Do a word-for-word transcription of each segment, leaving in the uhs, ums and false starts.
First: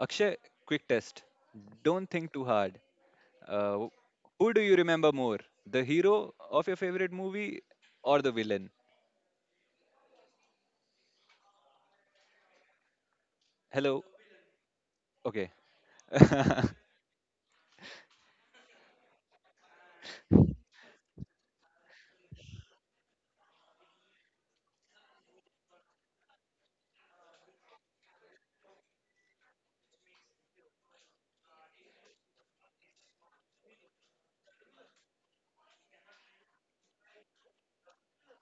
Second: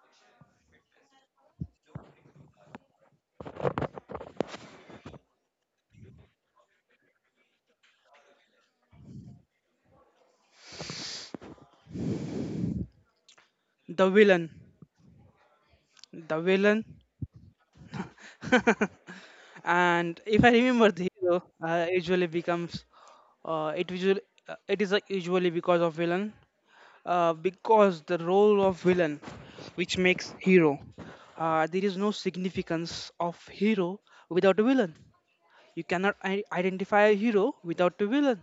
Akshay, quick test. Don't think too hard. Uh, who do you remember more, the hero of your favorite movie or the villain? Hello. The villain. Okay. The villain. And if I remember, the hero uh, usually becomes uh, it usually uh, it is like usually because of villain, uh, because the role of villain which makes hero, uh, there is no significance of hero without a villain. You cannot i- identify a hero without a villain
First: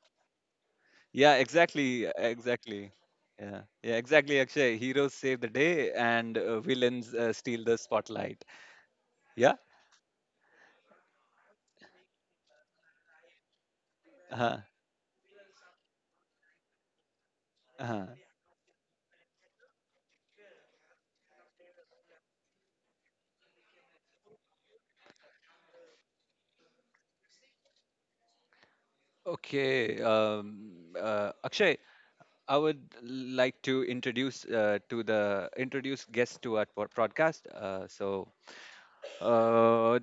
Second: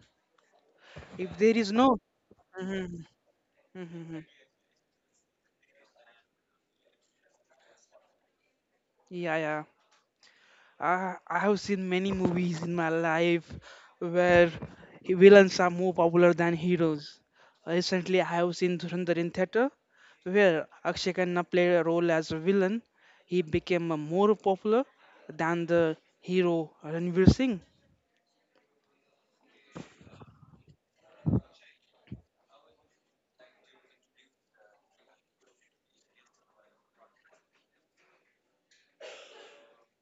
if Yeah, there is no exactly. Exactly. Mhm, Yeah. Yeah, mhm, mhm. exactly, Akshay. Heroes save the day, and uh, villains uh, steal the spotlight. Yeah, Yeah? yeah. I, I have seen many movies in my life where Uh-huh. villains are more popular than heroes. Uh-huh. Recently, I have seen Dhurandhar in theater, where Akshay Khanna played a role as a villain. He became uh, more popular than the hero Ranveer Singh. Okay. Um, uh, Akshay, I would like to introduce uh, to the introduce guest to our pod- podcast. Uh, so Uh,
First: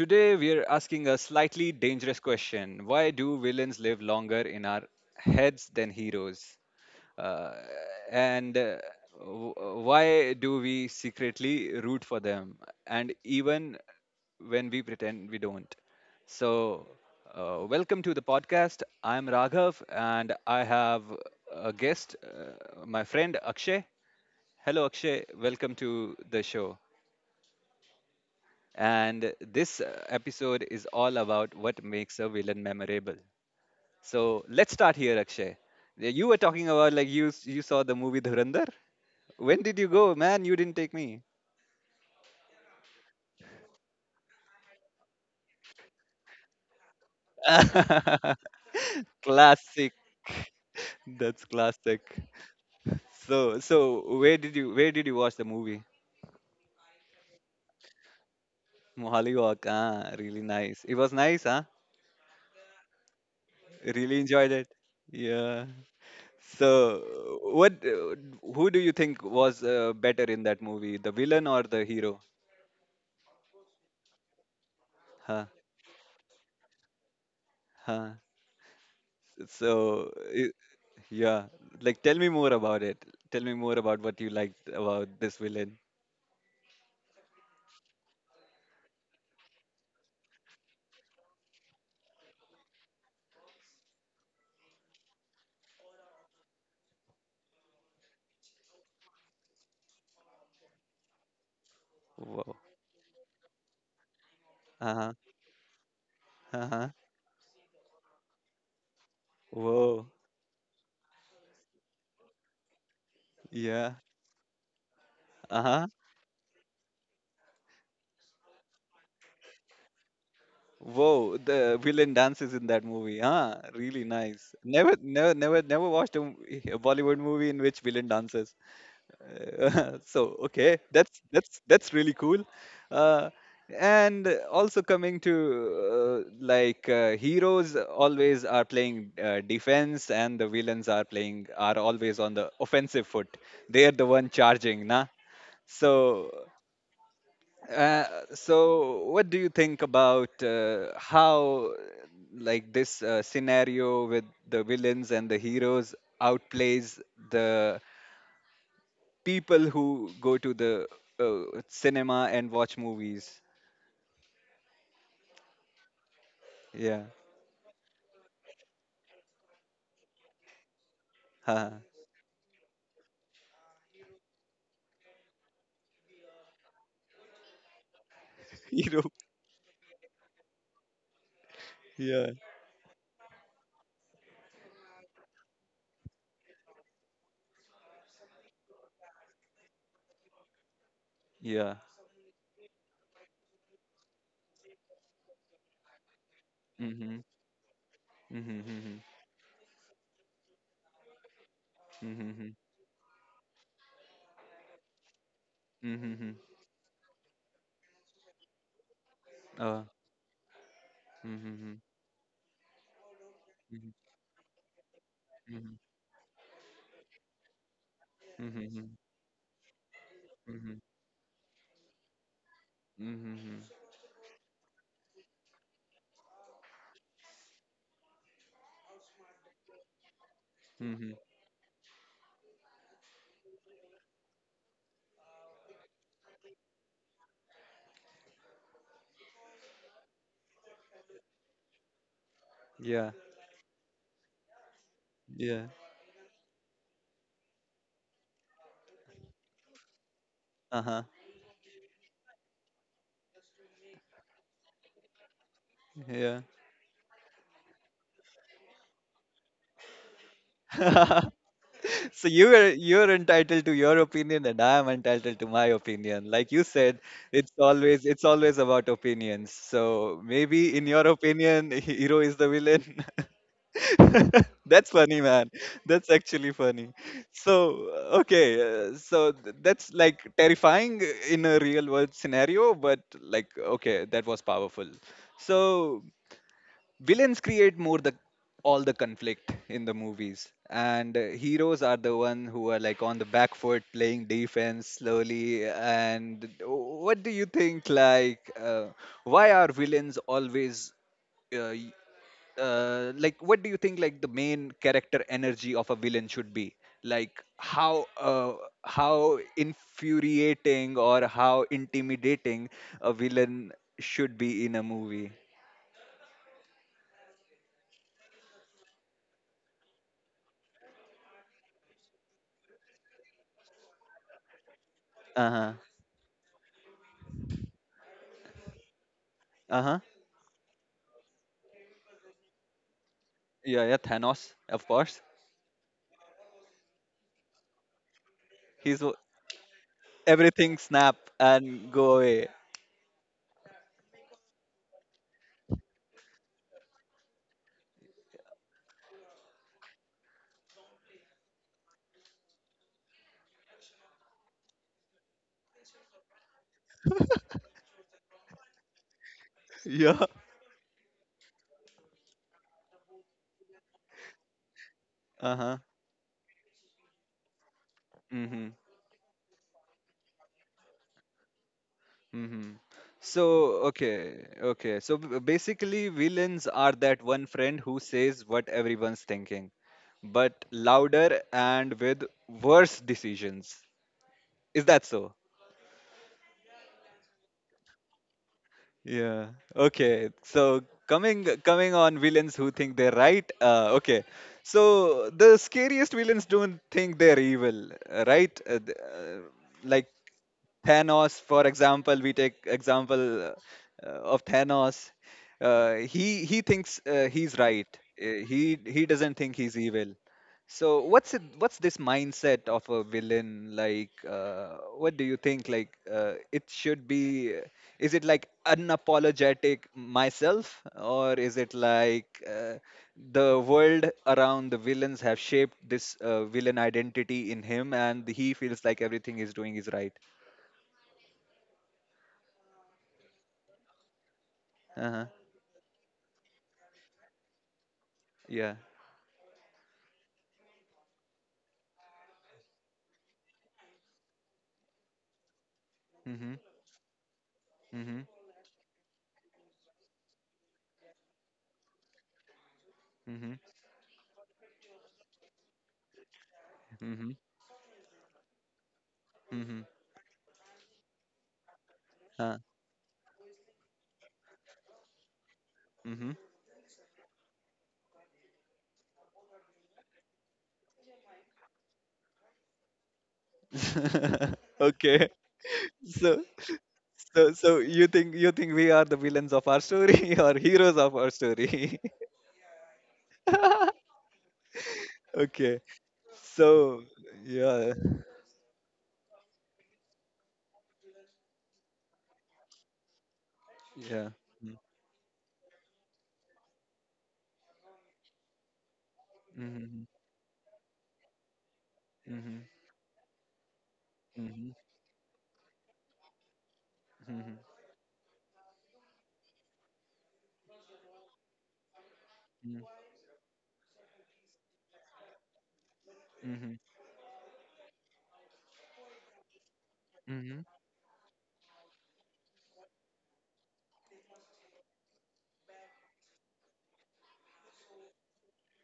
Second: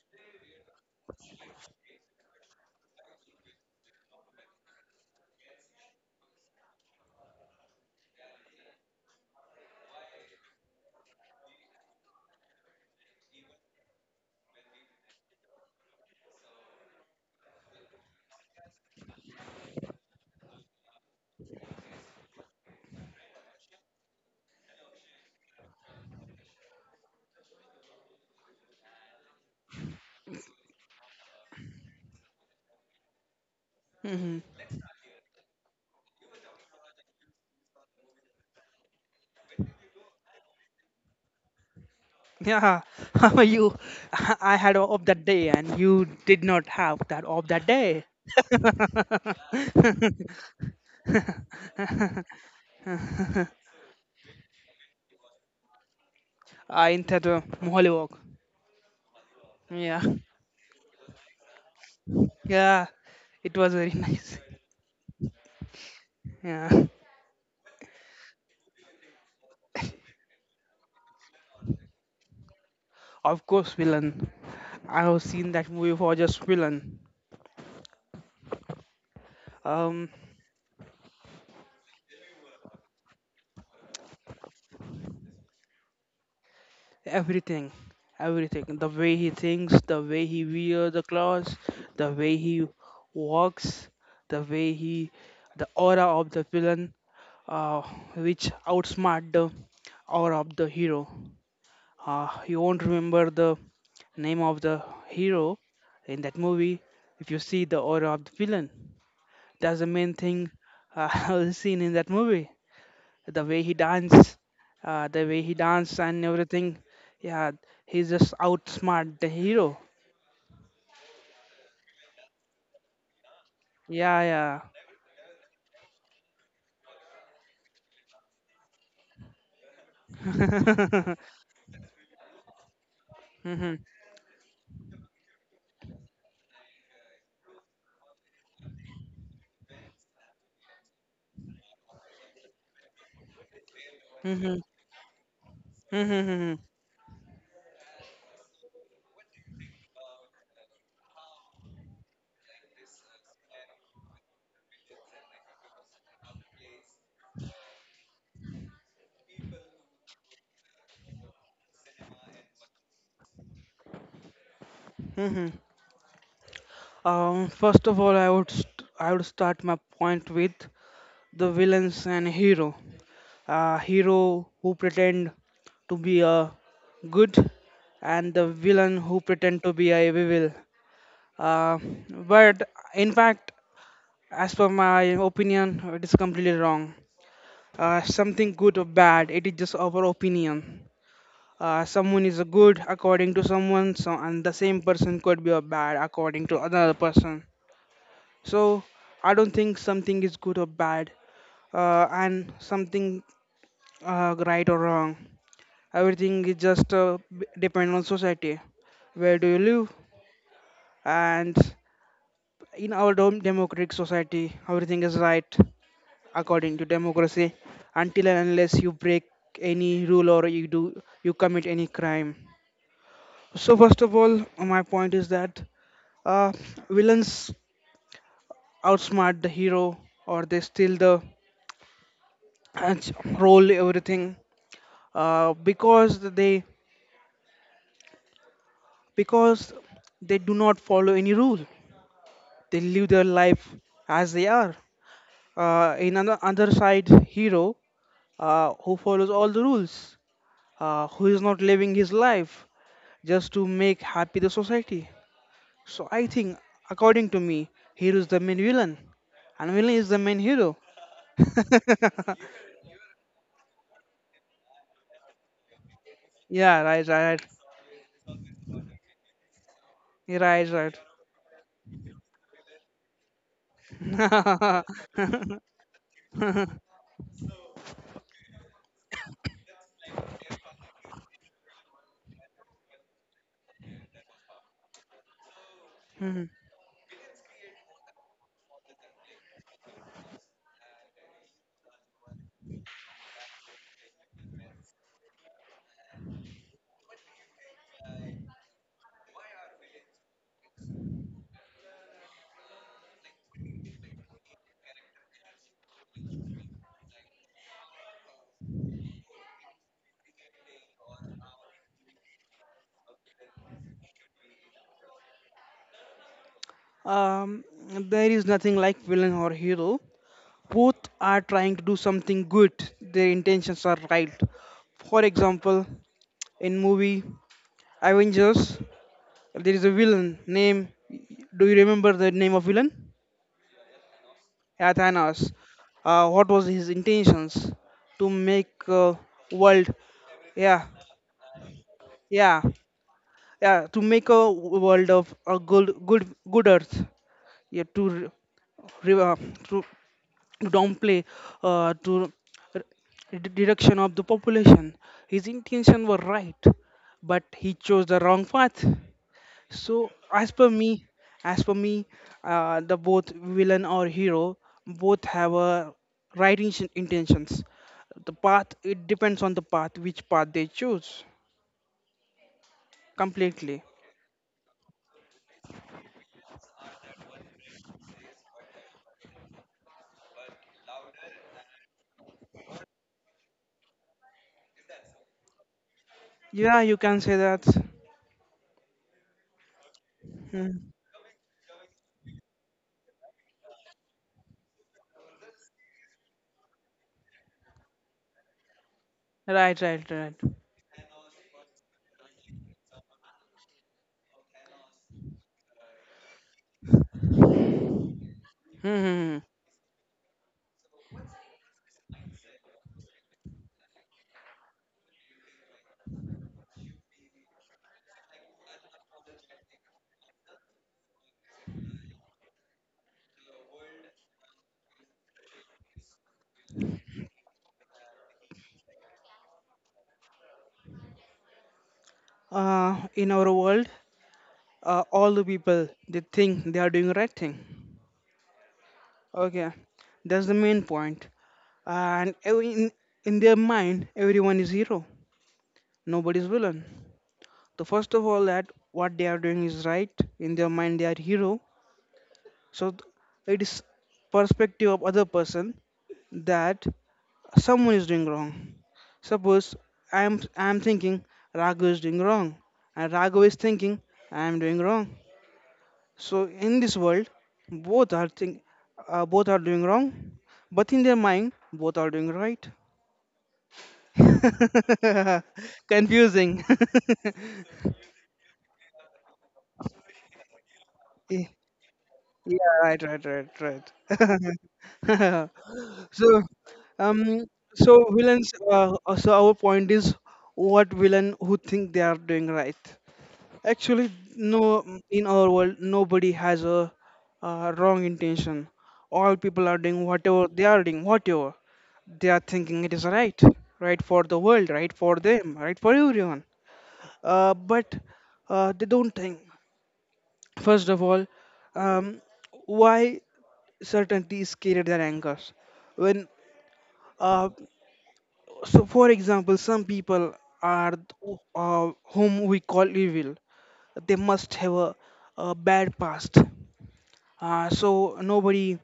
today we are asking a slightly dangerous question. Why do villains live longer in our heads than heroes? Uh, and uh, w- why do we secretly root for them? And even when we pretend we don't. So, uh, welcome to the podcast. I'm Raghav, and I have a guest, uh, my friend Akshay. Hello, Akshay. Welcome to the show. And this uh, episode is all about what makes a villain memorable. Hmm. So let's start here, Akshay. Uh, You were talking about, like, you s- you saw the movie Dhurandhar. When did you go, man? You didn't take me. Yeah, how are you? I had a off that day, and you did not have that off that day. Classic. That's classic. So so where did you where did you watch the movie? I in theater, Mohali Walk. Mohali Walk. Yeah, Ah, really nice. It was nice, huh? yeah, it was very Really nice. enjoyed it. Yeah. Yeah, So what? Uh, Who do you think was uh, better in that movie, the villain or the hero? of course, villain. I have Huh, seen that movie for just villain. huh. So, Um, I yeah, like, tell me more about it. Tell me more about what you liked about this villain. Everything, everything. The way he thinks, the way he wear the clothes, the way he walks, the way he, the aura of the villain, uh, which outsmart the aura of the hero. Uh, Wow. you won't remember the name of the Uh-huh. hero in that movie Uh-huh. if you see the aura of the villain. That's the Whoa. main thing uh, I was seen in that movie. The way he Yeah. danced, uh, the way he Uh-huh. danced and everything. Yeah, he's just outsmart the hero. Whoa. The villain dances in that movie. Huh. Really Yeah, nice. yeah. Never, never, never, never watched a, m- a Bollywood movie in which villain dances. Uh, so, okay, that's that's that's really cool, uh, Mhm, and also coming to, uh, like, uh, heroes always are playing uh, defense, and the villains are playing are always on the offensive foot, they are the one mhm, charging, nah? mhm, so mhm, uh, so what do you think about uh, how, like, this uh, scenario with the villains and the heroes outplays the people who go to the uh, cinema and watch movies? mhm. Yeah. Um, first of all, I would st- I would start my point with the Haha. villains and hero. Uh, hero who pretend to be a good, and the villain Hero. who pretend to be a evil. Uh, Yeah. but in fact, as per my opinion, it is completely wrong. Uh, something good or bad, it is just our opinion. Yeah. Uh, someone is a good according to someone, so and the same person could be a bad according to another Mhm. person. Mhm. So Mhm. I don't think something is good or bad, uh, and Mhm. something uh, right or wrong. Mhm. Everything Mhm. is just uh, b- depend on society. Where do you Uh, live? And mhm. in our dom- Mhm. democratic society, everything is right Mhm. according to democracy until and unless you Mhm. break any rule or you Mhm. do you commit any crime. Mhm. Mhm. So first of all my point is that, uh, villains outsmart the hero or they steal Mhm. the and roll everything uh, because they because they do not follow any rule, they live Yeah. their life as they are. Yeah. Uh, in another other side hero uh, who follows all the rules, Uh huh. uh, who is not living his life just to make happy the society. So I Yeah. think, according to me, hero is the main villain, and villain is the main hero. So, you're you're entitled to your opinion, and I am entitled to my opinion. Like you Yeah, said, right, right, it's always it's always about opinions. So right, right, maybe in right. your opinion, hero is the villain. That's funny, man. That's actually funny. So, okay, uh, so th- that's like terrifying in a real world scenario, but, like, okay, that was powerful. So, villains create more the all the conflict in the movies, and uh, heroes are the one who are, like, on the back foot playing defense slowly. And what do you think, like, uh, why are villains always, uh, y- uh, like, what do you think, like, the main character energy of a villain should be, like, how, uh, how infuriating or how intimidating a villain should be in a movie? um, there is nothing like villain or hero. Both are trying to do something good. Their intentions are right. For Uh-huh. example, in movie Avengers, there is a Uh-huh. villain name. Do you remember the name of villain? Yeah, yeah, Thanos, of course. Athens, uh, what was his intentions to make He's a w- world, Everything yeah, snap and go away. yeah, yeah, to make a world of a good, good, good earth, yeah, to re- re- uh, to to downplay uh, to r- d- direction of the population. His intention were right, but he chose the wrong path. So, Yeah. as per me, as per me, uh, the both villain or hero both have Uh huh. a right in- intentions. The path Mhm. it depends on the path which path they choose Mhm. So, completely. okay, okay. So, b- basically, villains are that one friend who says what everyone's thinking, but louder and with worse decisions. Is that so? Yeah, you can say that. Yeah. Okay. So, Hmm. coming, coming on villains who think they're right. Uh, okay. So the scariest villains don't think they're evil, uh, right? Uh, th- uh, Right, Like, right, right. Hmm, Thanos, for example, we take example uh, of Thanos. Uh, he he thinks uh, he's right. Uh, he hmm, he doesn't hmm. think he's evil. So what's it, what's this mindset of a villain like? Uh, what do you think? Like, uh, it should be. Is it like unapologetic myself, or is it like, uh, the world around the villains have shaped this uh, villain identity in him, and he feels like everything he's doing is right? Uh, in our world, uh, Uh huh. all the people they think they are doing right thing. Yeah. Okay, that's the main point. And ev- in in their mind, everyone is hero. Nobody's Mhm. villain. So first Mhm. of all, that what they are doing is right in their mind. They are hero. So th- Mhm. it is perspective of other person that Mhm. someone is doing wrong. Suppose Mhm. I am I am thinking Raghu is doing Uh, wrong, and Raghu is thinking I am doing wrong. mhm. So in this world, both are think uh, both are doing wrong, but in their mind, both are doing right. Okay. So, Confusing. so, so you think you think we are the villains of our story or heroes of our Yeah, story? right, right, right, right. Okay. so So, um yeah, so villains uh, uh, so our point is what villain who think they are doing right actually yeah. no Hmm. mm, in our world nobody has a uh, wrong intention, all people are doing Mhm. whatever they are doing whatever they are Mhm. thinking it is right, right for the world, Mhm. right for them, right for everyone. Uh, Mhm. but uh, they don't think first of all um, why certainty is scarier than anger when Mhm. uh, So, for example, some people Mhm. are th- uh, whom we call evil. They must have a, a bad past. Uh, so nobody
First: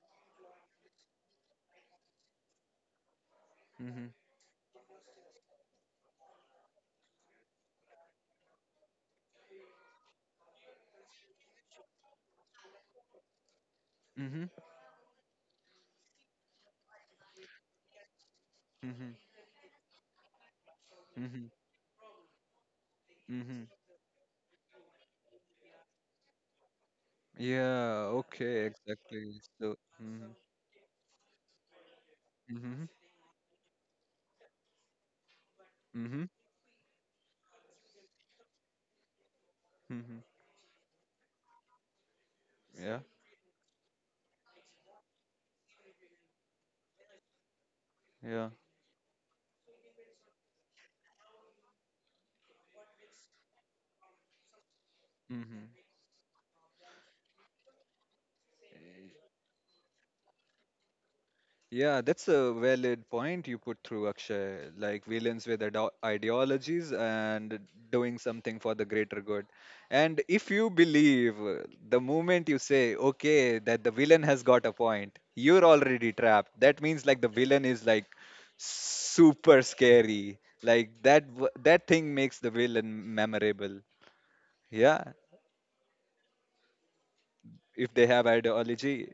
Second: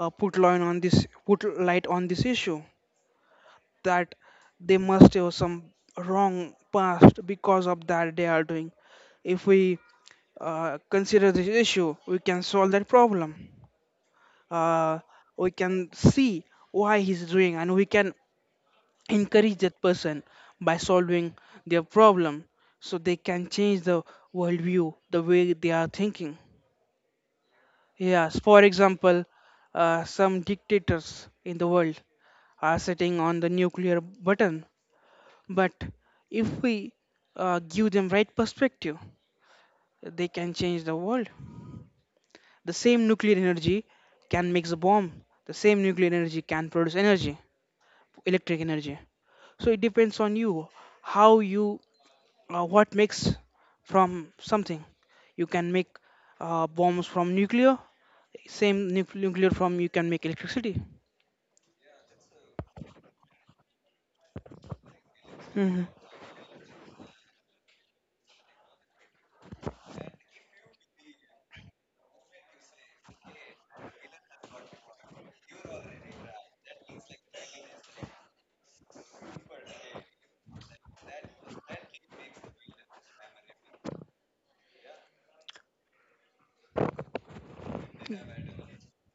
uh, put light on this put light on this issue Mhm. Mhm. that they must have some wrong past because of that they are doing. If we uh, consider this issue, we can solve that problem. Mhm. Uh, we can see why he's doing, and we can Mhm. encourage that person by solving Mhm. their problem so they can Mhm. change the worldview the way they are thinking. Yeah, Yes, for okay, example, exactly. So, uh, mhm. some dictators in the world are Mhm. sitting on the nuclear button, but Mhm. if we uh, give them right perspective, Mhm. they can change the world. The Yeah, same nuclear energy can make a bomb, the same nuclear energy can produce energy, yeah. electric energy. So it depends on you, how you, uh, what makes from something you can Mhm. make uh, bombs from nuclear, same nuc- nuclear from you can make electricity. Yeah, that's a valid point you put through, Akshay. Like villains with Mm-hmm. ide- ideologies and doing something for the greater good. And if you believe, uh, the moment you say, okay, that the villain has got a point, you're already trapped. That means, like, the villain is, like, super scary. Like, that w- that thing makes the villain memorable. Yeah, if they have ideology.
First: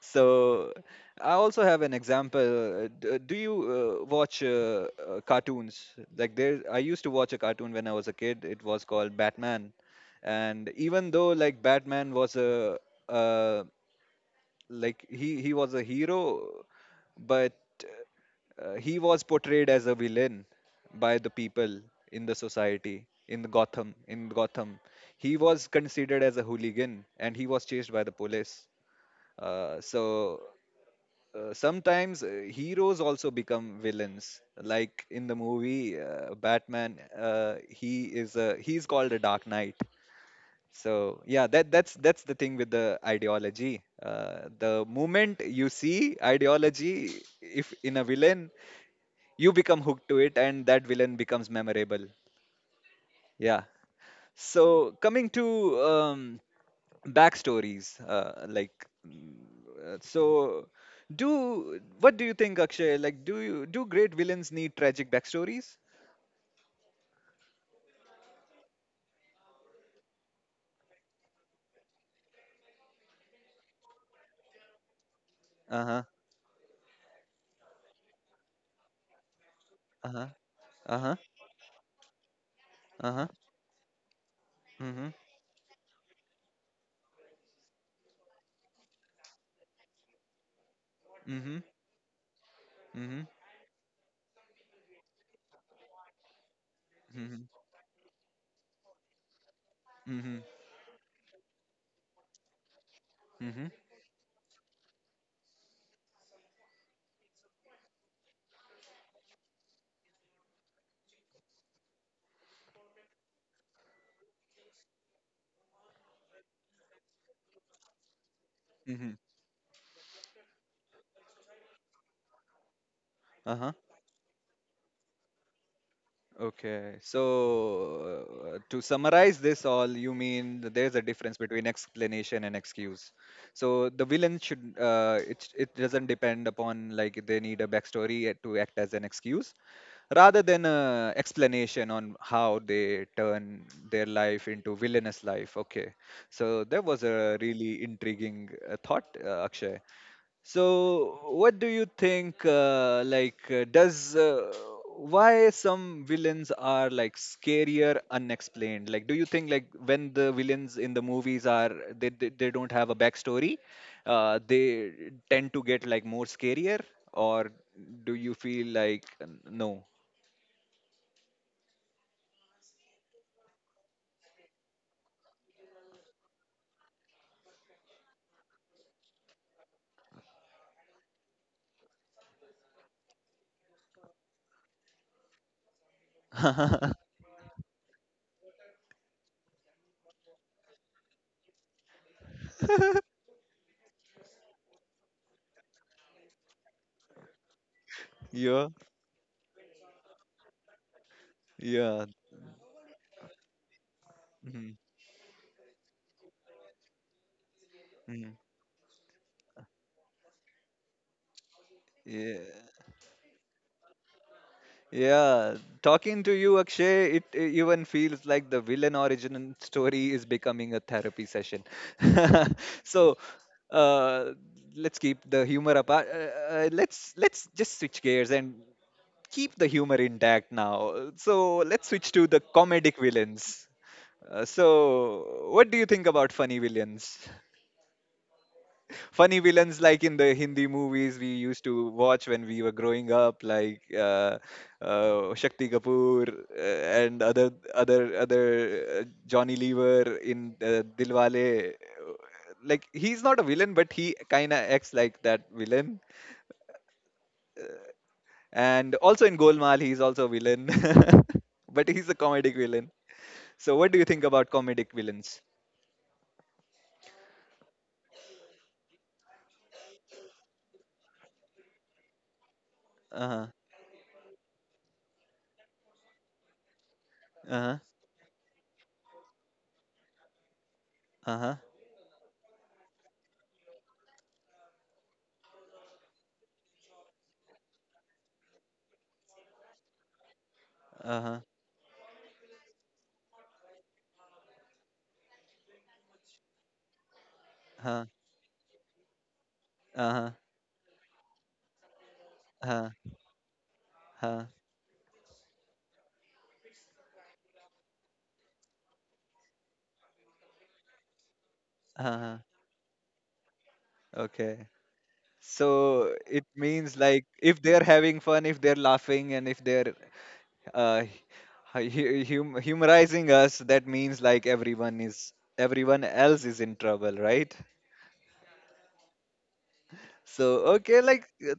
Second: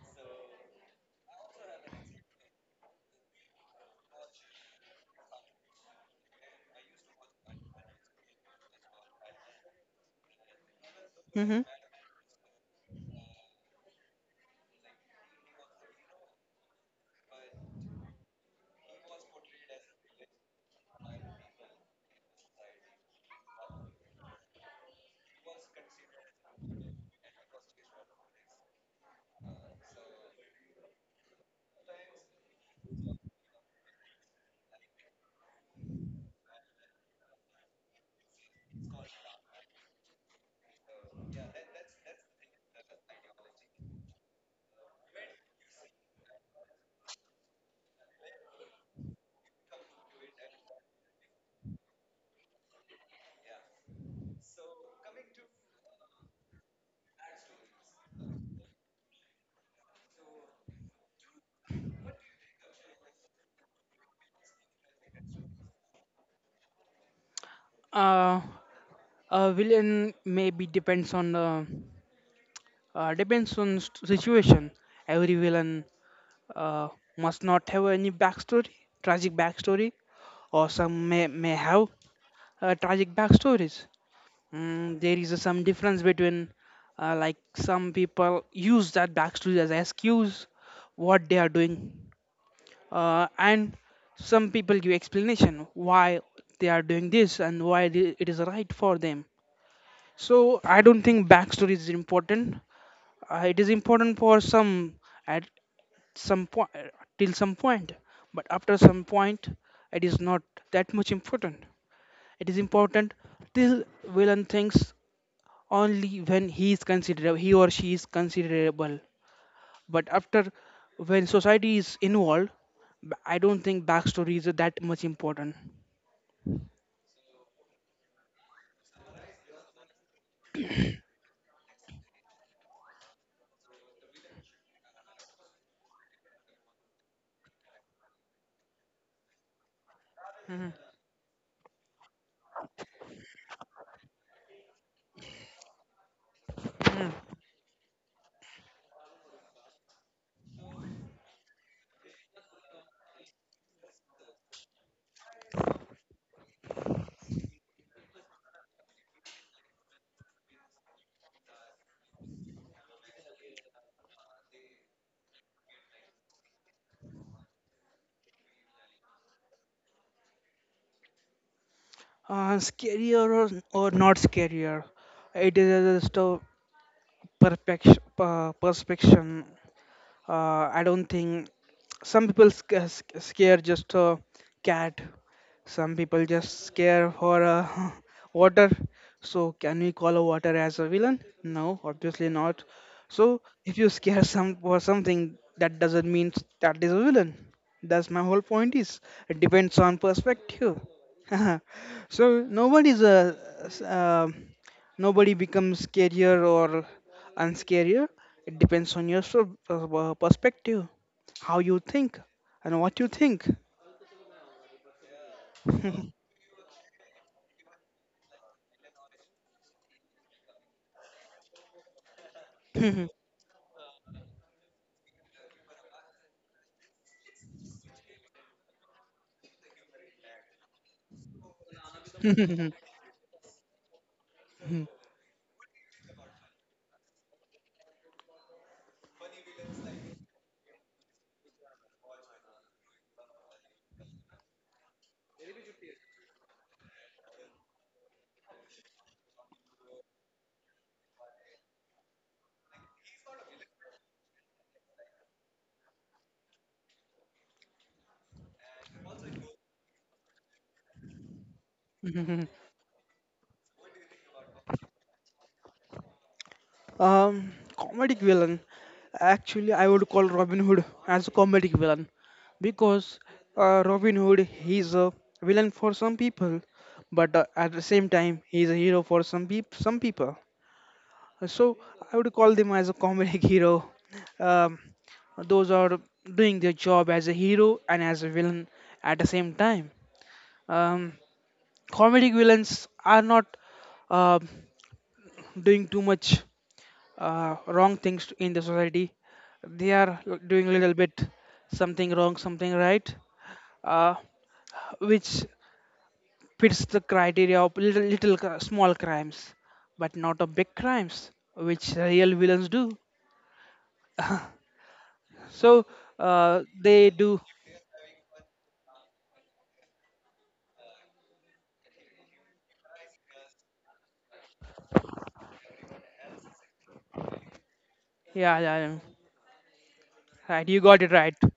So I also have an example. Uh, d- uh, Do you uh, watch, uh, uh, cartoons? Like, there, I used to watch a cartoon when I was a kid. It was called Batman, and even though, Mm-hmm. like, Batman was a, uh, like, he he was a hero, but uh, he was portrayed as a villain by the people in the society in Gotham. In Gotham, he was considered as a hooligan, and he was chased by the police, uh, so, uh, sometimes uh, heroes also become villains. Like in the movie uh, Batman, uh, he is a he's called a Dark Knight. So yeah, that that's that's the thing with the ideology. Uh, the moment you see ideology, if in a villain, you become hooked to it, and that villain becomes memorable. Yeah. So coming to, um, backstories, uh, like, mm, uh, so, do what do you think, Akshay? Like, do you do great villains need tragic backstories? Uh, a villain maybe depends on the uh, depends on st- situation. Every villain Uh huh. uh, must not have any backstory, tragic backstory, Uh huh. or some Uh huh. may, may have uh, tragic Uh huh. backstories. Mm, Mhm. there is some difference between, uh, like some people use that backstory as excuse what they are Mhm. doing, uh, Mhm. and some people give explanation why they are doing this Mhm. and why the- it is right for them. So Mhm. I don't think backstory is important. Uh, it Mhm. is important for some at some point, till some point, but after some point it is not that much important. It is important till villain thinks, only when he is considerable, he or she is considerable, Mhm. but after when society is involved, b- I Uh don't huh. think backstory is that much important. Okay, so, uh, to summarize this all, you mean that there's a difference between explanation and excuse. So the villain should uh, it it doesn't depend upon, like, they need a backstory uh, to act as an excuse, rather than a explanation on how they turn their life into villainous life. Okay, so that was Mm. a really intriguing uh, thought, uh, Akshay. So, what do you think? Uh, like, uh, does uh, why some villains are, like, scarier unexplained? Like, do you think, like, when the villains in the movies are they they, they don't have a backstory, uh, they tend to get, like, more scarier, or do you feel, like, n- no? Uh, scarier or, or not scarier, it is just a perfection, uh, perspection. Uh, I don't think some people sca- sc- scare just a cat, some people just scare for a water. So can we call a water as a villain? No, obviously not. So if you scare some for something, that doesn't mean that is a villain. That's my whole Yeah, point, is it depends on perspective. yeah. So nobody's a s- um Mhm, nobody becomes scarier or unscarier. mhm. It depends on your sur- uh, uh, perspective, how you think, Yeah, and what you think. yeah, um, talking to you, Akshay, it, it even feels like the villain origin story is becoming a therapy session. So, uh, let's keep the humor apart. Uh, uh, let's let's just switch gears and keep the humor intact now. So let's switch to the comedic villains. Uh, so, what do you think about funny villains? Funny villains like in the Hindi movies we used to watch when we were growing up, like, uh, uh, Shakti Kapoor, uh, and other other other uh, Johnny Lever in uh, Dilwale. Like, he's not a villain, but he kind of acts like that villain. And also in Golmaal, he's also a villain, but he's a comedic villain. So what do you think about comedic villains? Comedic villain. Actually, I would call Robin Hood as a comedic villain because, Uh huh. uh, Robin Hood, he's a villain for some people, but uh, Uh at huh. the same time he's a hero for some peop some people. Uh Uh, huh. So I would call them as a comedic hero. Um, those are doing their job as a hero and as a villain at the same time. Um, Uh huh. comedic villains are not uh, doing too much uh, wrong things to- in the society. They are Uh huh. l- doing a little bit something wrong, something Uh right, uh, huh. which fits the criteria of little, little cr- small crimes, but not of big crimes, which Uh real huh. villains do. Okay. So So it uh, means, they like, do. if they're having fun, if they're laughing, and if they're uh, hu- hu- hum humorizing us, that means, like, everyone is everyone else is in trouble, right? Yeah, yeah, yeah. Right. So, You okay, got it like, right. uh,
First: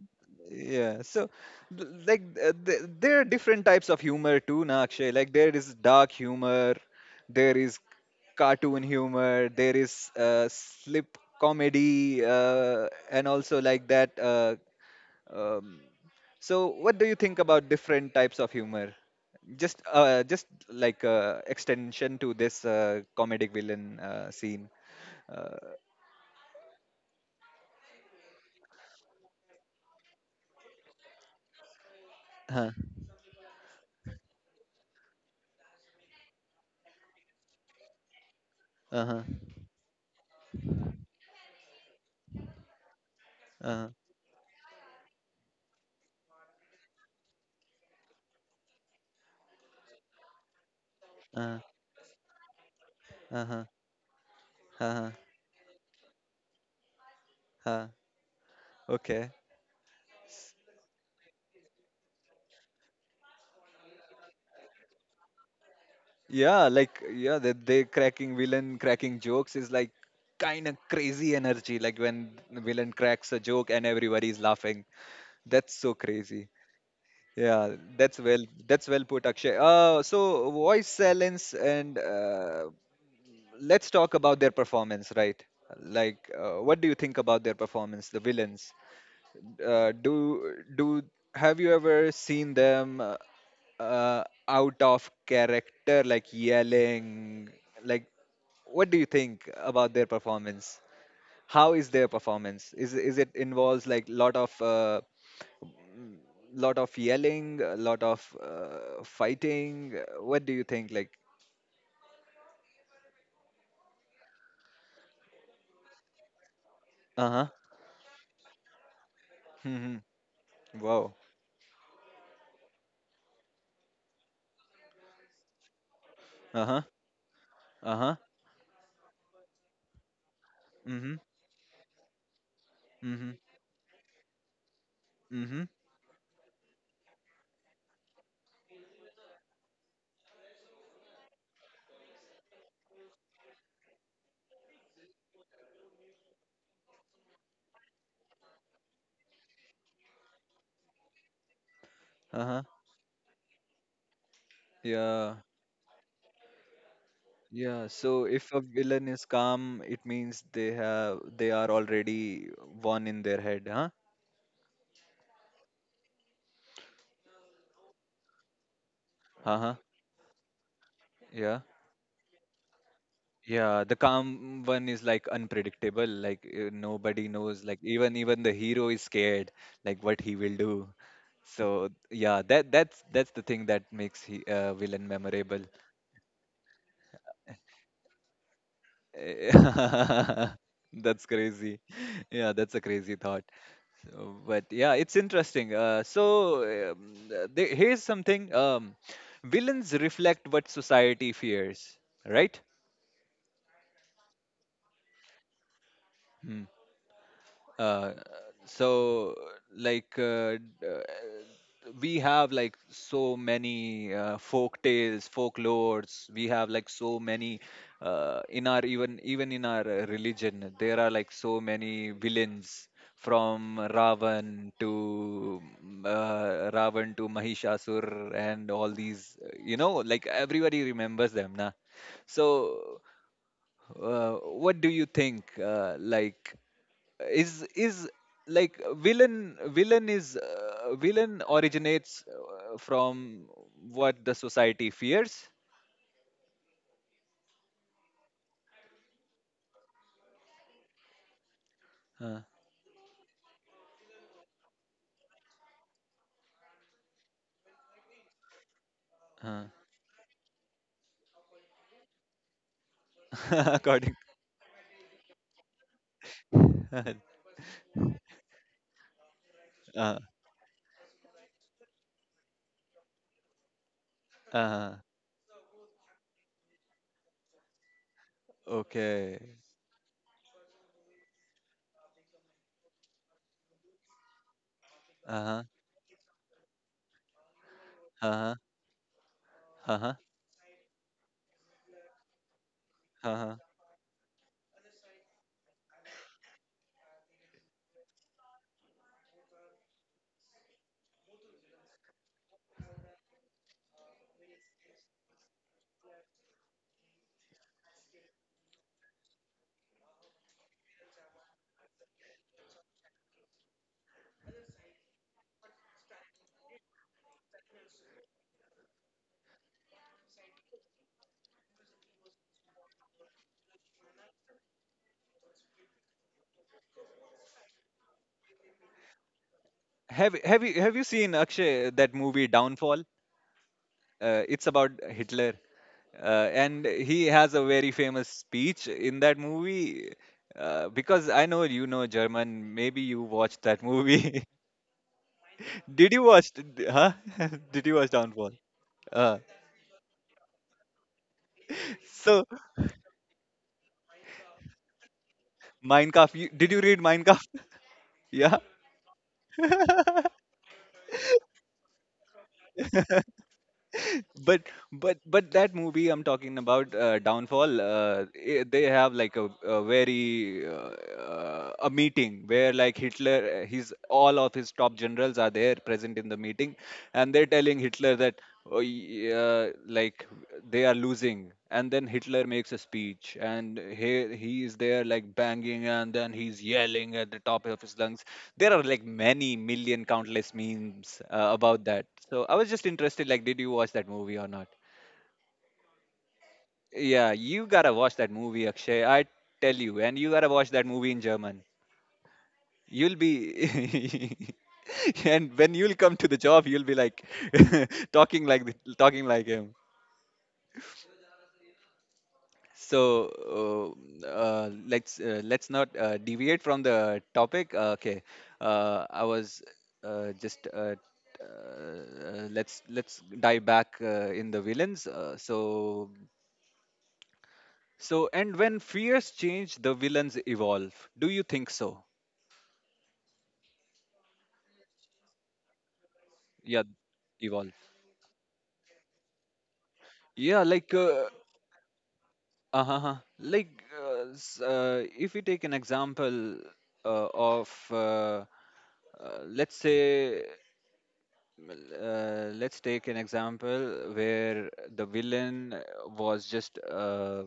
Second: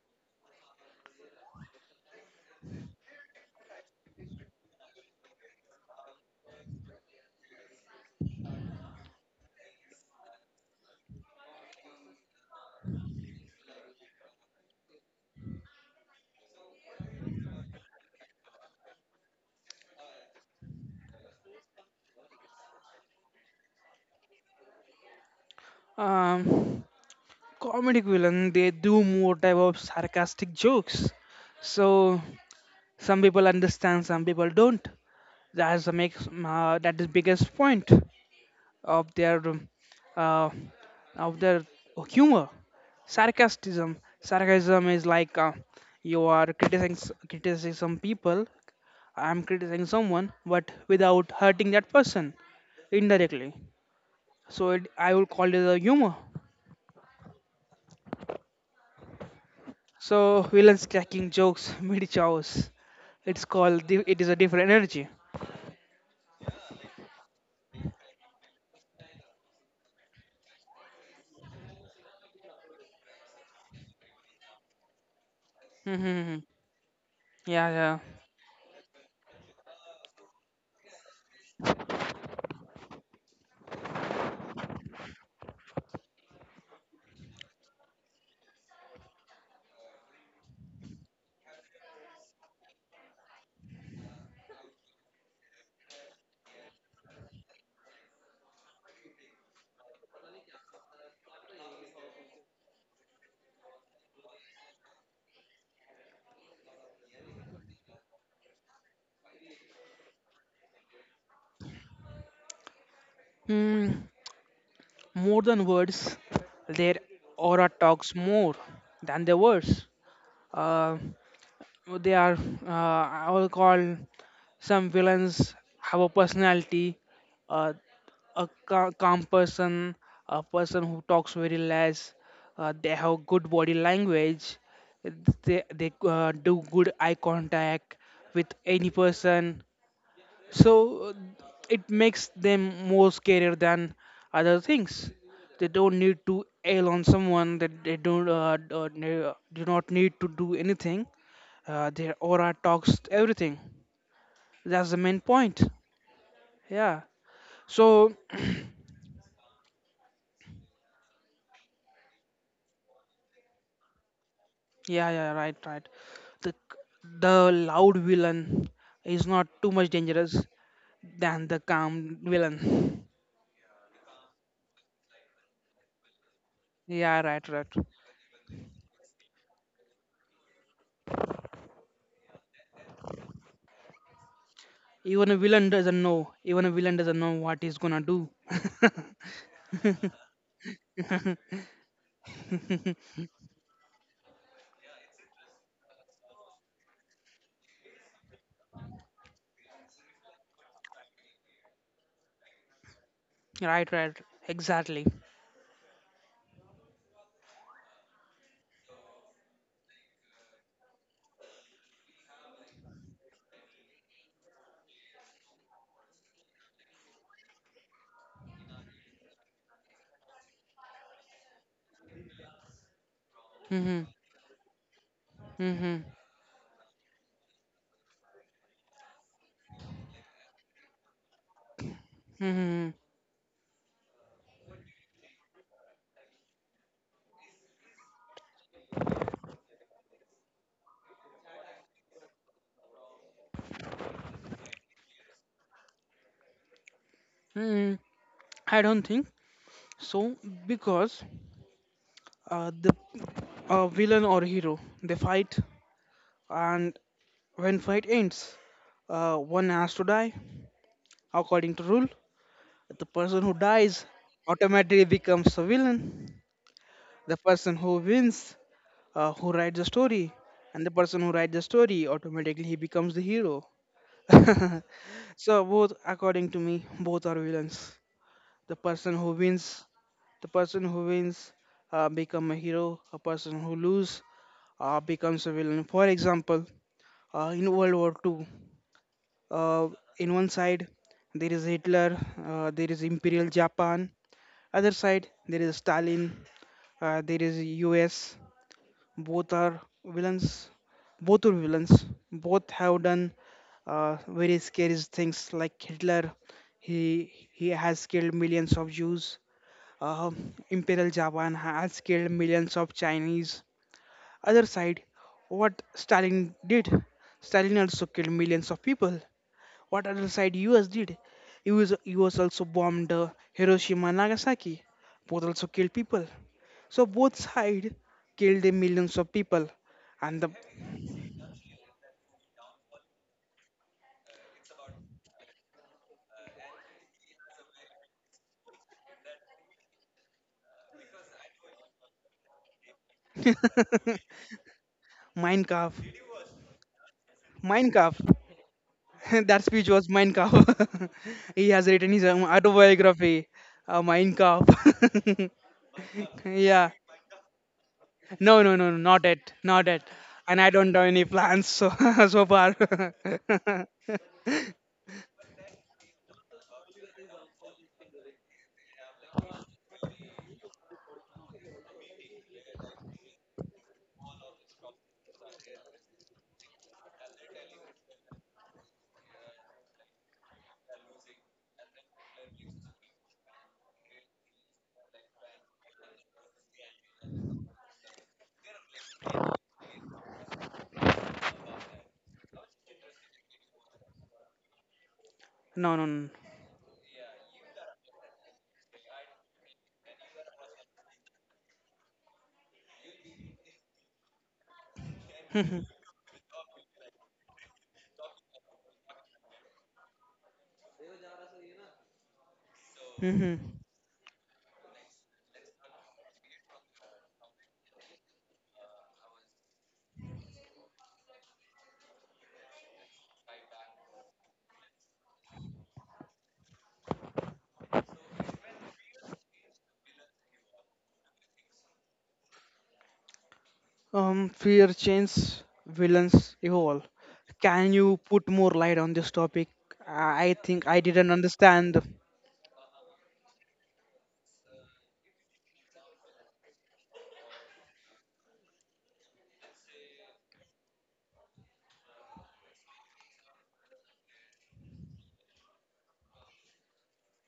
yeah. So, th- like, uh, th- there are different types of humor too, na Akshay. Like, there is dark humor, there is cartoon humor, there is uh, slip comedy, uh, and also like that. Uh, Um, so, what do you think about different types of humor? Just, uh, just like, uh, extension to this uh, comedic villain uh, scene. Uh, Um, comedic villain. They do more type of sarcastic jokes. So huh, some people understand, some people don't. That's the makes uh, that is biggest point of uh-huh, their um, uh, of their humor. uh-huh, Sarcasm, sarcasm is like uh, you are criticizing criticizing some people, I'm criticizing someone but without uh-huh, hurting that person, indirectly. uh-huh, So huh. it, Uh I will call it a humor. huh. Okay. So villains cracking jokes mid chows, it's called di- it is a different energy. Yeah, like, yeah, the they cracking villain cracking jokes is, like, kind of crazy energy. Like when the villain cracks a joke and everybody's laughing. That's so Mm-hmm, mm-hmm. crazy. Yeah, Yeah, yeah. that's well that's well put, Akshay. Uh, so, voice silence, and uh, let's talk about their performance, right? Like, uh, what do you think about their performance, the villains? Uh, do do Have you ever seen them, uh, uh, out of character, like, yelling? Like, what do you think about their performance? How is their performance? Is is it involves, like, lot of, uh, lot of yelling, a lot of uh, fighting. Uh, What do you think? Like, Hmm. More than words, their uh huh. aura talks more than their words. Mm-hmm. Uh, Wow. they are, uh, I will call some villains have a Uh huh. personality, uh, Uh huh. a ca- calm person, a person who Mm-hmm. talks very less. Uh, they have Mm-hmm. good body language. They Mm-hmm. they Uh, do good eye contact with any person, so uh, it makes them more scarier than other things. They don't need to ail on someone, that they don't uh, d- uh, ne- uh, do not need to do anything, uh, their Uh aura huh. talks everything. That's the main Yeah. point. Yeah. Yeah. So So if a villain is calm, it means they have they are already one in their head, huh? yeah, yeah, right, right, the the loud villain is not Uh too huh. much dangerous than the Yeah. calm villain. Yeah. The calm one is, like, unpredictable. Like, uh, Yeah, nobody right, knows. right. Like, even even the hero is scared. Like what he will do. So yeah, that that's that's the thing that makes he uh, villain Even a memorable. villain doesn't know. Even a villain doesn't know what he's gonna do. Eh, That's crazy. Yeah, that's a crazy thought. So, but yeah, it's interesting. Uh, so um, uh, the- here's something. Um, villains reflect what society fears, right? Right, right, exactly. Hmm. uh, so like uh, d- uh, we have like so many uh, folk tales folklores we have like so many uh, in our even even in our uh, religion there are like so many villains from Mm-hmm. ravan to Mm-hmm. mm, uh, ravan to mahishasur and all these uh, you know like everybody remembers them na. So Mm-hmm. uh, what do you think? Uh, like, is is like villain villain is uh, villain originates uh, from what the society fears. Mm-hmm. I don't think so because Uh, uh, the uh, villain or hero they fight, and when fight ends, uh, uh, one has to die. According to rule, the person who dies According. automatically becomes a villain. The person who wins, uh, who writes the uh, story, and the person who writes the story automatically he becomes the hero. uh, So both according to me both are villains. the person who okay. wins the person who wins uh, become a hero, a person who lose uh, Uh becomes a huh. villain. For example, uh, in World War Uh II, huh. uh, Uh huh. in one side there is Hitler, uh, there is Uh Imperial huh. Japan. Other side there is Stalin, uh, there is US. Both are villains, both are villains. Both have done uh, very scary things. Like Hitler, he he has killed millions of Jews. uh, Imperial Japan has killed millions of Chinese. Other side, what Stalin did? Stalin also killed millions of people. What other side U S did? US, U S also bombed uh, Hiroshima and Nagasaki. Both also killed people. So both side killed uh, millions of people. Have And the have you have you seen Akshay that movie Downfall? uh, it's about Hitler, uh, and he has a very famous speech in that movie. Uh, because I know you know German, maybe you watched that movie. Mein Kampf, Did you watch? d- Huh? Did Mein you watch Kampf. Downfall? Uh, That speech was Mein Kampf. He has written his um, so autobiography, uh, Mein Kampf. Mein Kampf. You, did you Yeah, read Mein Kampf? Yeah. no, no, no, no, not it, not it. And I don't have any plans so so far. but but but that movie I'm talking about, uh, Downfall, uh, I they have like a, a very uh, uh, a meeting where like Hitler, uh, his all of his top generals are there present in the meeting, and they're telling Hitler that, oh, yeah, like they are losing, and then Hitler makes a speech and he he is there like banging and then he's yelling at the top of his lungs. There are like many million countless memes uh, about that, so I was just interested, like, did you watch that movie or not? No, no, no. Yeah, you gotta watch that movie, Akshay, I tell you, and you gotta watch that movie in German. You'll be and when you'll come to the job you'll be like talking like th- talking like him. So uh, uh, let's uh, let's not uh, deviate from the topic. Uh, okay, uh, I was uh, just uh, t- uh, let's let's dive back uh, in the villains. Uh, so so and when fears change, the villains evolve. Do you think so? Um, fear changes, villains Yeah, evolve. evolve. Can you put more light on this topic? I I Yeah, think like I uh, didn't understand. uh like uh, s- uh, if we take an example uh, of uh, uh, let's say. Well, uh, let's take an example where the villain was just uh,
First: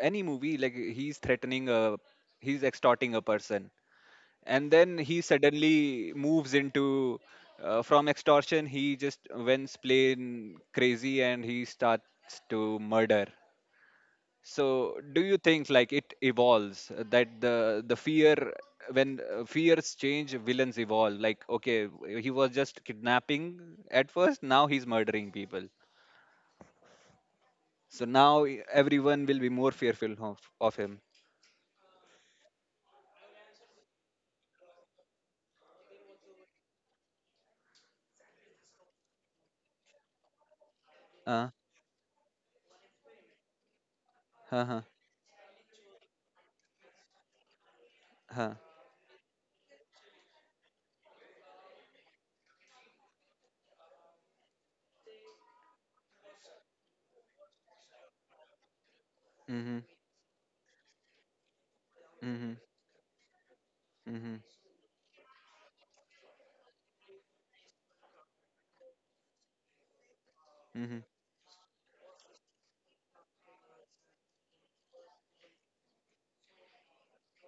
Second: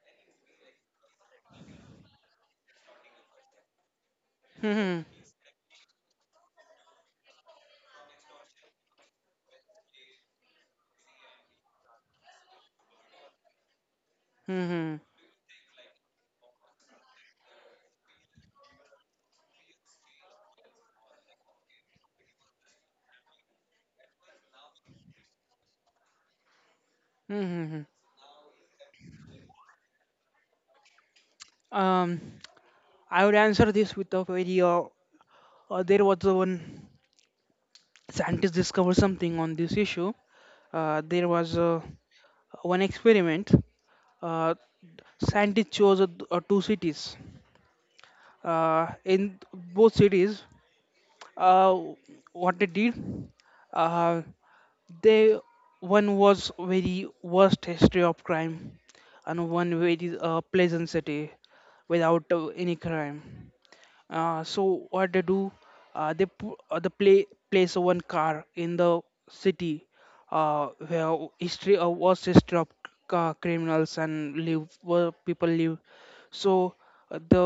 any movie, like he's threatening a, he's extorting a person, and then Hmm, he suddenly moves into, uh, from extortion, he just went plain crazy and he starts to murder. hmm, hmm, So, do you think like it evolves, uh, that the the fear, when, uh, fears change, villains evolve? Like, okay, w- he was just kidnapping at first, now he's murdering people. hmm, hmm, hmm. So now, e- everyone will be more fearful of, of him. Um, I would answer this with a very. Uh, uh, there was a one scientist discovered something on this issue. Uh, there Uh, was uh, one experiment. Uh, huh, huh, scientists chose uh, two cities. huh. Uh, in both cities, uh, what they did, uh, they, one was very worst history of crime, and Mm-hmm, one very uh, pleasant city without uh, mm-hmm, any crime. mm-hmm, uh, So what they do? Uh, they pu- uh, they play place one car in the city uh, mm-hmm, where history of was history of uh, criminals and live where people live. So uh, the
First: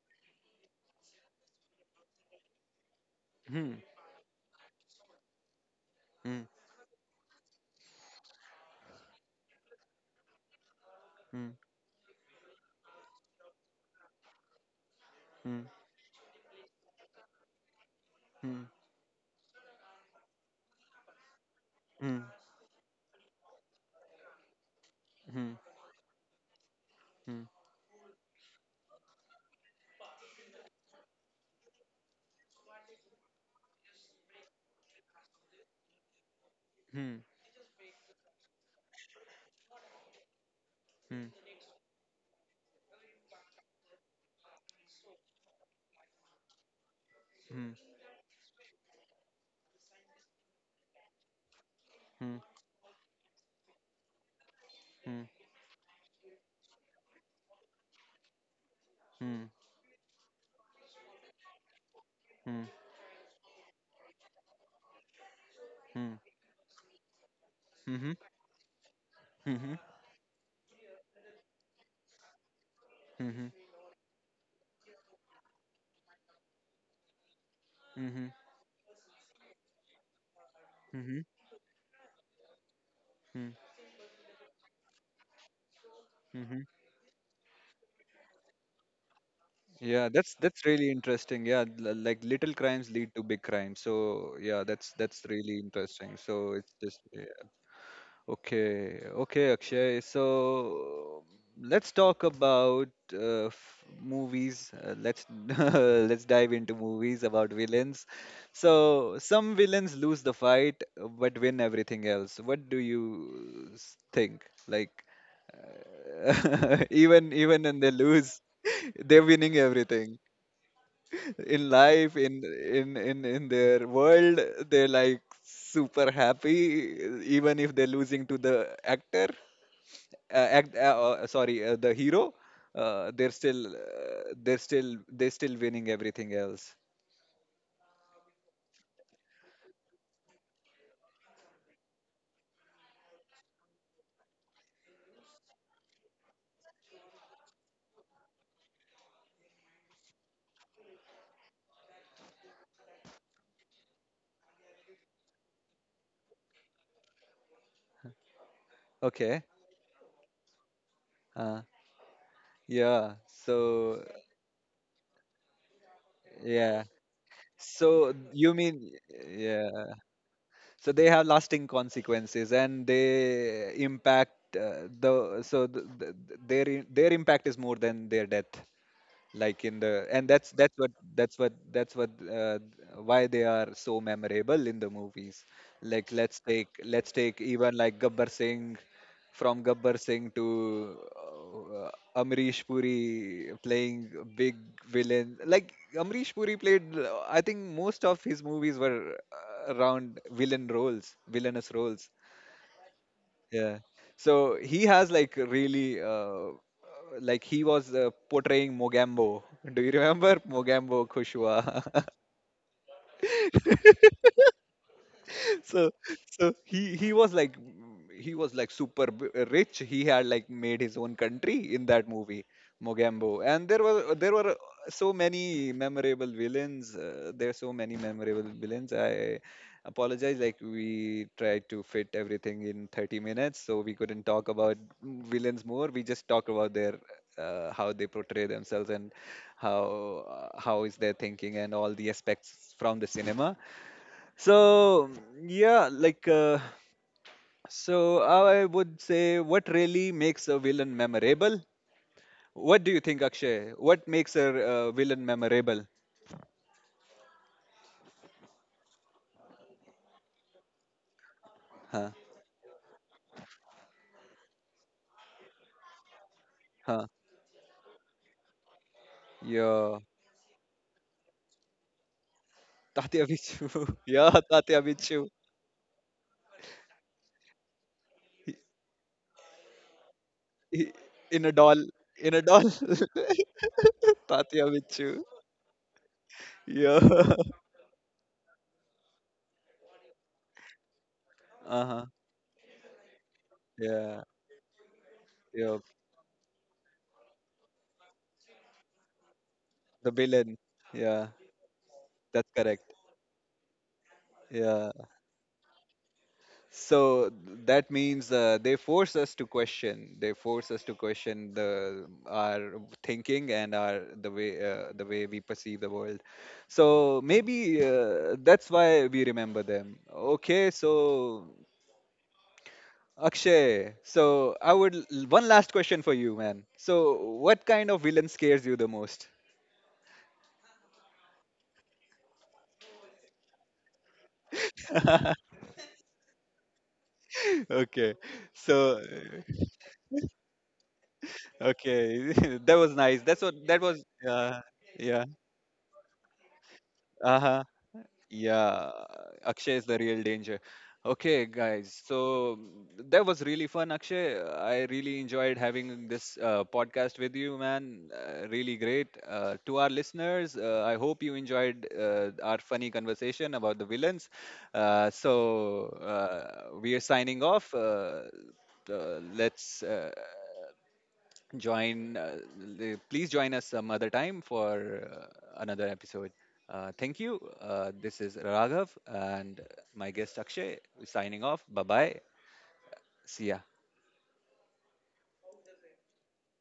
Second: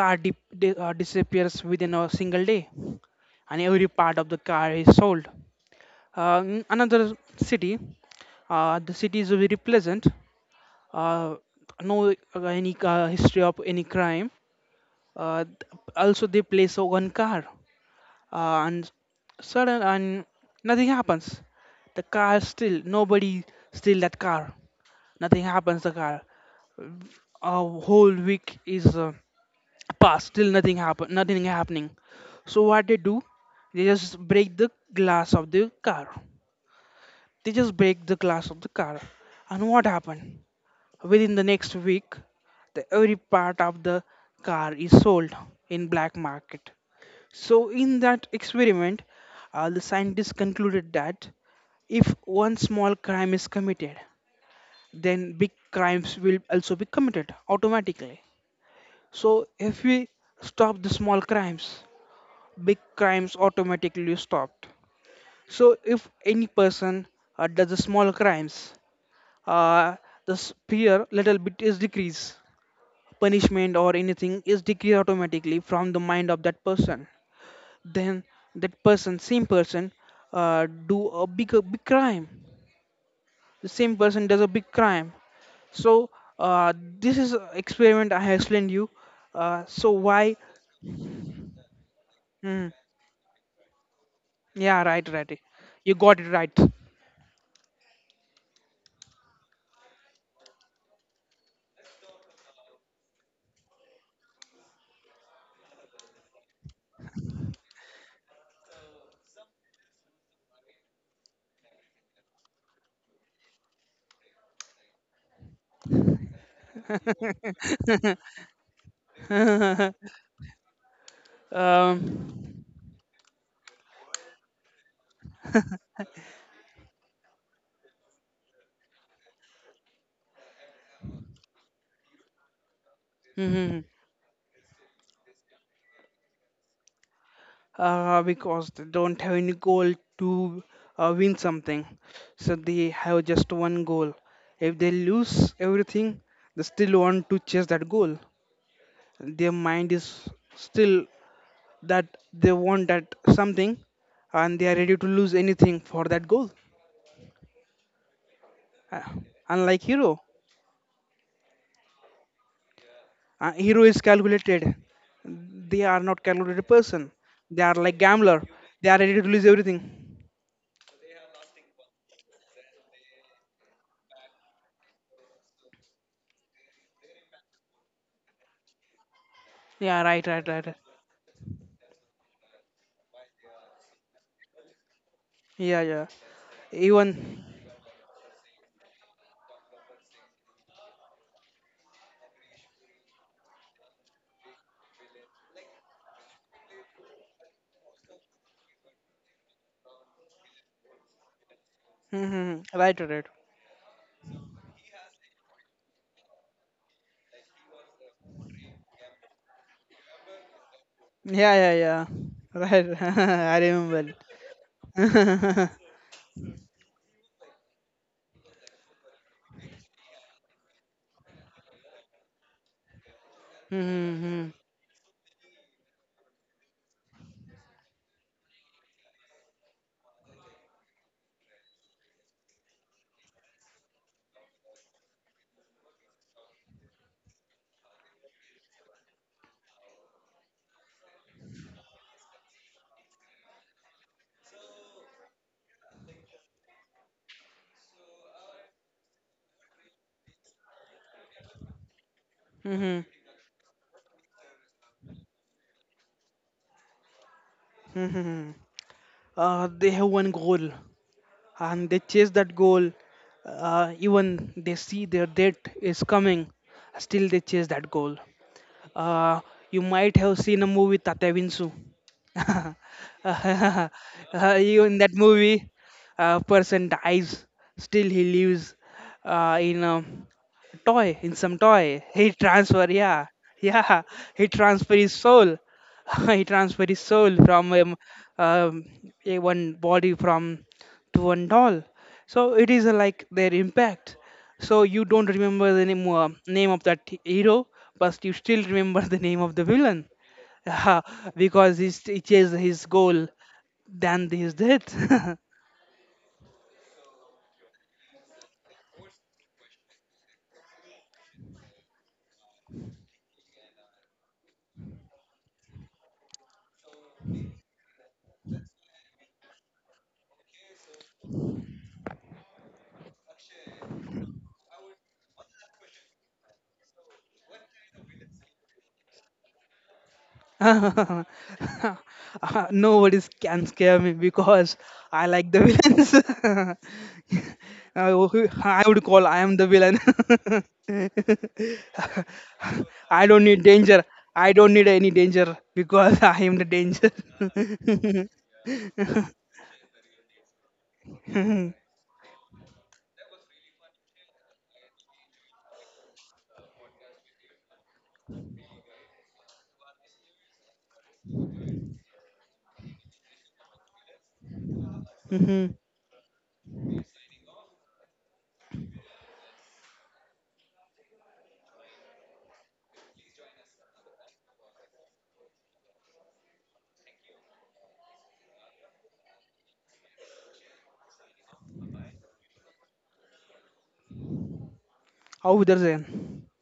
car dip, di- uh, disappears within a single day, and hmm, every part of the car is sold. Uh, hmm, in another city, uh, the city is very pleasant. Uh, no uh, any uh, history of any crime. Uh, hmm, also, they place uh, one car, uh, hmm, and sudden, and nothing happens. The hmm, car is still, nobody steal that car. hmm, Nothing hmm, happens. The car, a whole week is uh, passed. Still nothing happen. Nothing happening. So what they do? They just break the glass of the car. hmm, hmm, hmm, They just break the glass of the car. And what happened? Within the next week, the every part of the car is sold in black market. So in that experiment, uh, the scientists concluded that if one small crime is committed, hmm, hmm, then big crimes will also be committed automatically. hmm, hmm, So if we stop the small crimes, hmm, hmm, big crimes automatically stopped. So if hmm, any person uh, does the small hmm, crimes, hmm. uh, the fear little bit is decrease, Hmm, hmm. punishment or anything is decreased automatically from the mind of that person. Then Mm-hmm. that person, same person, uh, do Mm-hmm. a big, a big crime. The same person does a big crime. So Mm-hmm. uh, this is a experiment I have explained you. Uh, so Yeah, why? that's that's really interesting. Yeah, l- like little Mm, crimes lead to big crimes. So yeah, yeah, that's right, that's right, really you interesting. got it right. So it's just yeah. Okay, okay, Akshay. So let's talk about uh, f- movies. Uh, let's let's dive into movies about villains. So some villains lose the fight, uh, but win everything else. What do you s- think? Like even even when they lose they're winning everything in life, in in in in their world, they're like super happy, even if they're losing to the actor, uh, act uh, uh, sorry, uh, the hero. uh, they're still um, uh, they're still They're still winning everything else. uh, because they don't have any goal to uh, win something. So they have just one goal. If they lose everything, they still want to chase that goal. Their mind is still that they want that something and they are ready to lose anything for that goal. Uh, Okay. Unlike hero, Uh, yeah. uh, hero is So calculated. They are not calculated yeah, person. They are like so gambler. you They mean, are ready to lose everything. yeah, so they have lasting consequences and they impact, uh, the so th th- th- their i- their impact is more than their death, like in the, Yeah, right, and right, that's right, right. that's what that's what that's what uh, why they are so memorable in the movies. Yeah, yeah. Like let's take let's take Even. even like Gabbar Singh, from Gabbar Singh to, uh, Amrish Puri playing big villain. Like Amrish Puri played, uh, I think most of his movies were, uh, around villain roles, villainous roles. Mm-hmm. Right, right. Yeah. So he has like really, uh, like he was, uh, portraying Mogambo. Do you remember Mogambo Yeah, Kushwa? yeah, yeah. Right. I remember. So so he he was like, mm, he was like super, b- rich. He had like made his own country in that movie, Mogambo. And there were there Mm-hmm. were so many memorable villains. Uh, there are so many memorable villains. I apologize, like we tried to fit everything in thirty minutes so we couldn't talk about villains more. We just talked about their, uh, how they portray themselves, and how, uh, how is their thinking, and all the aspects from the cinema. So yeah, like, uh, so I would say, what really makes a villain memorable? What do Mm-hmm. you think, Akshay? What makes a uh, villain memorable? Mm-hmm. Uh, they have one goal, and they Huh? chase that goal. Uh, even they see their death is coming, Huh? still they chase that goal. Uh, you Yeah, might have seen a movie, Tatya Vinsu. Tatya Bichu. Uh, Yeah, you, Tatya in that Bichu. movie, a person dies, still he lives uh, in a I- toy, in In a some doll. toy. He In a doll. transfer, yeah, yeah, he Tatya transfer Bichu. his soul. He transfer his Yeah. soul from um, um, a one body from to one doll. Uh huh. So it is uh, like their impact. Yeah. So you don't remember Yeah. the name, uh, name of that hero, but you still remember the name of the villain. The villain. Yeah. Because he's, it is That's his correct. goal than his Yeah. death. So that means, uh, they force us to question. They force us to question the our thinking and our, the way, uh, the way we perceive the world. So maybe, uh, that's why we remember them. Okay, so Akshay, so I would, l- one last question for you, man. So what kind of villain scares you the most? Nobody can scare me because I like the villains. I Okay, wo- I would so call I am the villain. okay, that was nice. I don't That's what need that danger. was. I Yeah, don't need any yeah. danger because I am the danger. Uh huh. Yeah, Akshay is the real danger. Okay, Mhm, guys, so mm, that was really fun, Akshay. I really enjoyed having this uh, podcast with you, man. Uh, really great. Uh, to our listeners, uh, I hope you enjoyed, uh, our funny conversation about the villains. Uh, mhm. so uh, we are signing off. Uh, uh, let's. Uh, join, uh, the- please join us some other time for, uh, another episode. Uh, thank you. Uh, this is Raghav, and my guest Akshay, signing off. Bye bye. See ya. Oh, there's a.